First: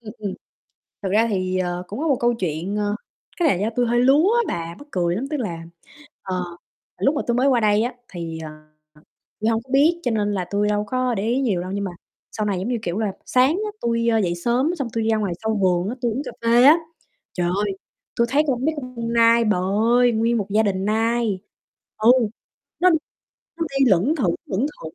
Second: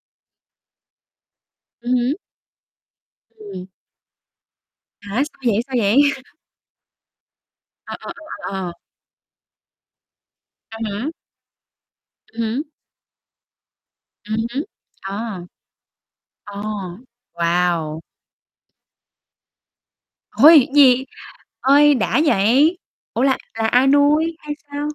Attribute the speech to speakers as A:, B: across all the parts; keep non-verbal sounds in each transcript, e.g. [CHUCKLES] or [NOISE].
A: Ừm, ừm. Thực ra thì, ờ,
B: Ừm
A: cũng có
B: hứm.
A: một câu chuyện, ờ, cái này là
B: Ừm.
A: do tui hơi lúa á bà, mắc
B: Hả,
A: cười lắm. Tức
B: sao vậy,
A: là,
B: sao vậy? [CHUCKLES]
A: ờ, lúc mà tui mới qua đây
B: Ờ,
A: á,
B: ờ,
A: thì,
B: ờ,
A: à,
B: ờ, ờ.
A: tui hông có biết cho nên là tui
B: Ừm
A: đâu
B: hứm.
A: có để ý nhiều đâu, nhưng mà sau này,
B: Hửm?
A: giống như, kiểu là, sáng á, tui, ơ, dậy
B: Ừm hứm.
A: sớm, xong tui đi ra ngoài
B: À.
A: sau vườn á, tui uống cà
B: Ồ,
A: phê á. Trời ơi,
B: wow!
A: tui thấy con mấy con con nai bà ơi, nguyên một gia
B: Ôi!
A: đình
B: Gì?
A: nai,
B: Ơi,
A: ừ,
B: đã vậy.
A: nó
B: Ủa là
A: nó
B: là
A: đi
B: ai
A: lững thững,
B: nuôi hay
A: lững
B: sao?
A: thững.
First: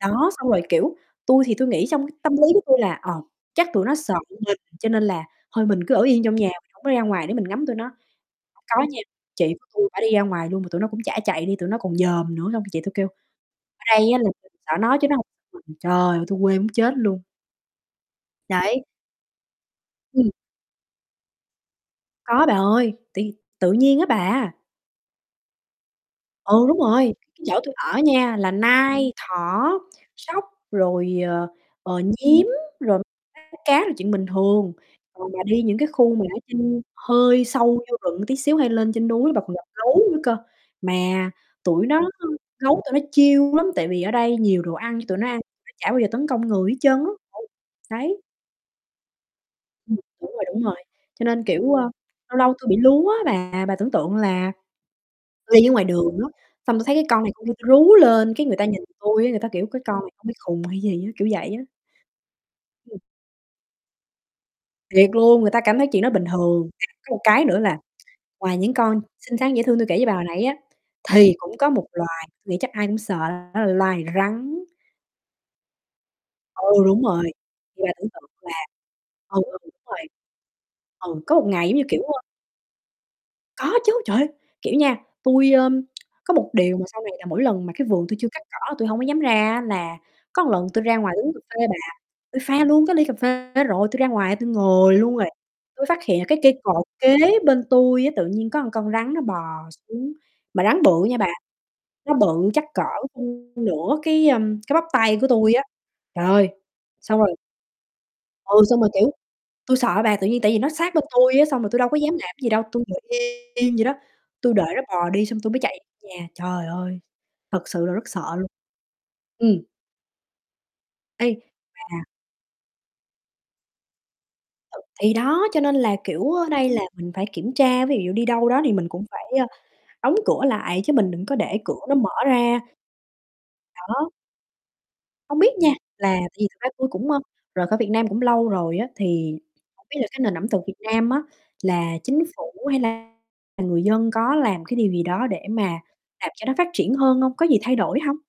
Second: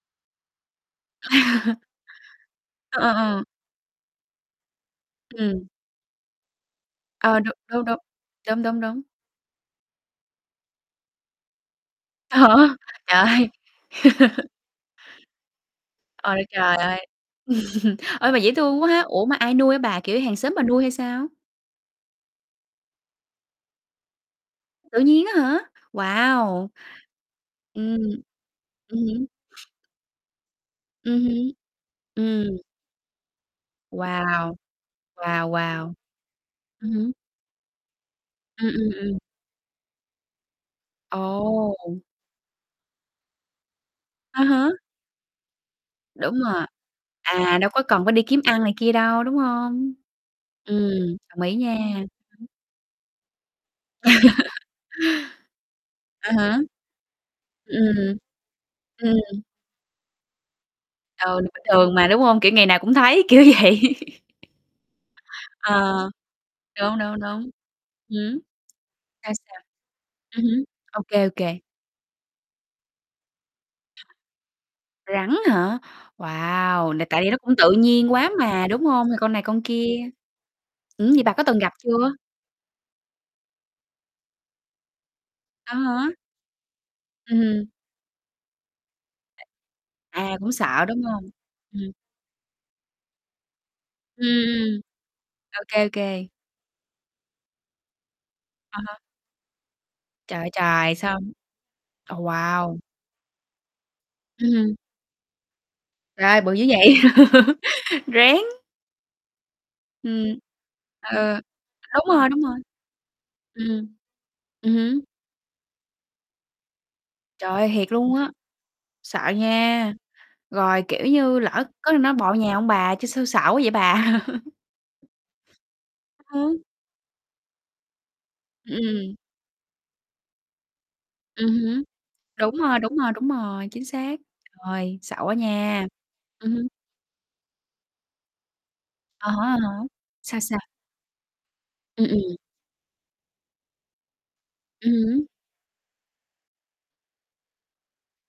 A: Đó, xong rồi, kiểu, tui thì tui
B: [CHUCKLES]
A: nghĩ trong cái tâm lý của tui là,
B: Ờ, ờ,
A: ờ,
B: ờ.
A: chắc tụi nó sợ mình, cho nên là
B: Ừm.
A: thôi mình cứ ở yên trong nhà, mình hổng có đi ra ngoài để
B: Ờ,
A: mình
B: đúng,
A: ngắm tụi
B: đúng,
A: nó.
B: đúng. Đúng,
A: Hông
B: đúng,
A: có
B: đúng.
A: nha, chị của tui bả đi ra ngoài luôn, mà tụi nó cũng chả chạy đi, tụi nó còn dòm nữa,
B: Hả?
A: nên chị tui kêu
B: Trời
A: ở
B: ơi.
A: đây á là
B: [LAUGHS]
A: mình sợ nó chứ nó hông mình. Trời, tui
B: Ôi,
A: quê muốn
B: trời
A: chết
B: ơi.
A: luôn.
B: [CHUCKLES] Ơi, mà dễ thương
A: Đấy.
B: quá ha. Ủa, mà ai nuôi á bà, kiểu
A: Ừm.
B: hàng xóm bà nuôi hay sao?
A: Có bà ơi, tự tự nhiên á bà.
B: Tự nhiên á hả?
A: Ừ,
B: Wow!
A: đúng rồi, cái chỗ tui ở
B: Ừm.
A: nha là
B: Ừm
A: nai,
B: hứm.
A: thỏ, sóc, rồi,
B: Ừm
A: ờ,
B: hứm.
A: ờ, nhím,
B: Ừm.
A: rồi rái cá là chuyện bình
B: Wow.
A: thường. Còn mà
B: Wow,
A: đi những cái
B: wow.
A: khu mà ở trên
B: Ừm hứm.
A: hơi sâu vô rừng một tí xíu,
B: Ừm,
A: hay
B: ừm,
A: lên trên
B: ừm.
A: núi bà còn gặp gấu nữa cơ, mà tụi
B: Ồ!
A: nó, ơ gấu tụi nó chill lắm, tại vì ở đây
B: À
A: nhiều
B: há.
A: đồ ăn cho tụi nó ăn, nó chả bao giờ tấn
B: Đúng
A: công
B: rồi,
A: người hết trơn á. Ừ,
B: à, đâu có cần phải
A: đấy.
B: đi kiếm ăn này kia đâu, đúng hông?
A: Ừm. Đúng rồi, đúng rồi.
B: Ừm,
A: Cho
B: đồng
A: nên
B: ý
A: kiểu,
B: nha.
A: a, lâu
B: Ừm.
A: lâu tui bị lúa á bà. Bà tưởng tượng là
B: [LAUGHS]
A: tui đi ở ngoài đường á,
B: À há.
A: xong tui thấy cái con này, con kia, tui rú
B: Ừm.
A: lên, cái người ta nhìn
B: Ừm.
A: tui á, người
B: Ừm.
A: ta kiểu: "Cái con này bị khùng hay gì á." Kiểu
B: Ừ,
A: vậy
B: bình
A: á.
B: thường mà, đúng hông? Kiểu, ngày nào cũng
A: Ừm.
B: thấy, kiểu vậy. [LAUGHS]
A: Thiệt luôn, người ta cảm thấy chuyện
B: Ờ,
A: đó bình thường. [UNINTELLIGIBLE]
B: đúng,
A: Có
B: đúng,
A: một cái
B: đúng.
A: nữa là,
B: Hửm?
A: ngoài những con
B: Sao,
A: xinh xắn,
B: sao?
A: dễ thương tui kể với bà hồi nãy
B: Ừm
A: á,
B: hứm, ô kê, ô
A: thì cũng
B: kê.
A: có một loài, nghĩ chắc ai cũng sợ, đó là loài rắn.
B: Rắn hả?
A: Ừ,
B: Wow!
A: đúng
B: Là tại
A: rồi,
B: vì nó cũng tự
A: thì bà tưởng
B: nhiên quá
A: tượng là
B: mà, đúng hông? Thì con
A: ừ,
B: này
A: ừ,
B: con
A: đúng
B: kia.
A: rồi.
B: Ừm,
A: Ừ,
B: vậy bà
A: có
B: có
A: một
B: từng
A: ngày,
B: gặp
A: giống như kiểu,
B: chưa?
A: ơ Có chứ, trời ơi! Kiểu nha, tui, ơ,
B: À há.
A: có một điều mà sau này là
B: Ừm
A: mỗi lần
B: hừm.
A: mà cái vườn tui chưa cắt cỏ là tui hổng có dám ra á, là
B: À,
A: có
B: cũng
A: lần tui
B: sợ,
A: ra
B: đúng
A: ngoài
B: hông?
A: uống cà phê bà,
B: Ừm.
A: tui pha luôn cái ly cà phê rồi, tui ra
B: Ừm,
A: ngoài, tui
B: ừm,
A: ngồi luôn rồi,
B: ô kê,
A: tui
B: ô
A: phát hiện là
B: kê.
A: cái cây cột kế bên tui á, tự nhiên có một
B: À
A: con
B: há.
A: rắn nó bò xuống.
B: Trời ơi
A: Mà rắn
B: trời,
A: bự nha
B: sao
A: bà, nó
B: ồ,
A: bự chắc
B: wow!
A: cỡ, ưm, nửa cái,
B: Ừm
A: ờm,
B: hừm.
A: cái bắp tay của tui á. Trời
B: Trời ơi,
A: ơi,
B: bự dữ vậy.
A: xong rồi
B: [LAUGHS] Rén.
A: Ừ, xong rồi, kiểu, tui sợ bà. Tự
B: Ừm.
A: nhiên tại vì nó sát bên tui
B: Ờ,
A: á, xong rồi tui đâu có
B: đúng
A: dám
B: rồi,
A: làm
B: đúng
A: gì
B: rồi.
A: đâu, tui ngồi yên vậy đó,
B: Ừm,
A: tui đợi
B: ừm
A: nó
B: hứm.
A: bò đi xong tui mới chạy nhà. Trời ơi,
B: Trời ơi,
A: thật sự
B: thiệt
A: là rất
B: luôn
A: sợ
B: á.
A: luôn.
B: Sợ
A: Ừm.
B: nha, rồi, kiểu như,
A: Ấy
B: lỡ có khi
A: à.
B: nó bò vô nhà hông bà? Chứ sao sợ quá vậy bà! [CHUCKLES]
A: Thì đó, cho nên là, kiểu, ở
B: Ừm.
A: đây là mình phải kiểm tra, ví dụ đi đâu đó thì
B: Ừm,
A: mình cũng
B: ừm.
A: phải, ơ, đóng cửa lại chứ mình đừng có
B: Ừm
A: để cửa
B: hứm,
A: nó mở
B: đúng
A: ra.
B: rồi, đúng rồi, đúng rồi, chính
A: Đó.
B: xác. Rồi, sợ quá
A: Hông biết nha,
B: nha.
A: là tại vì
B: Ừm
A: thật
B: hưm.
A: ra tui cũng, ơ, rời khỏi Việt Nam cũng lâu rồi á.
B: À
A: Thì
B: há, à há.
A: hông biết là cái nền
B: Sao,
A: ẩm
B: sao?
A: thực Việt Nam á là
B: Ừm,
A: chính
B: ừm.
A: phủ hay là là người dân có làm cái điều
B: Ừm
A: gì đó
B: hứm.
A: để mà làm cho nó phát triển hơn hông, có gì thay đổi hông?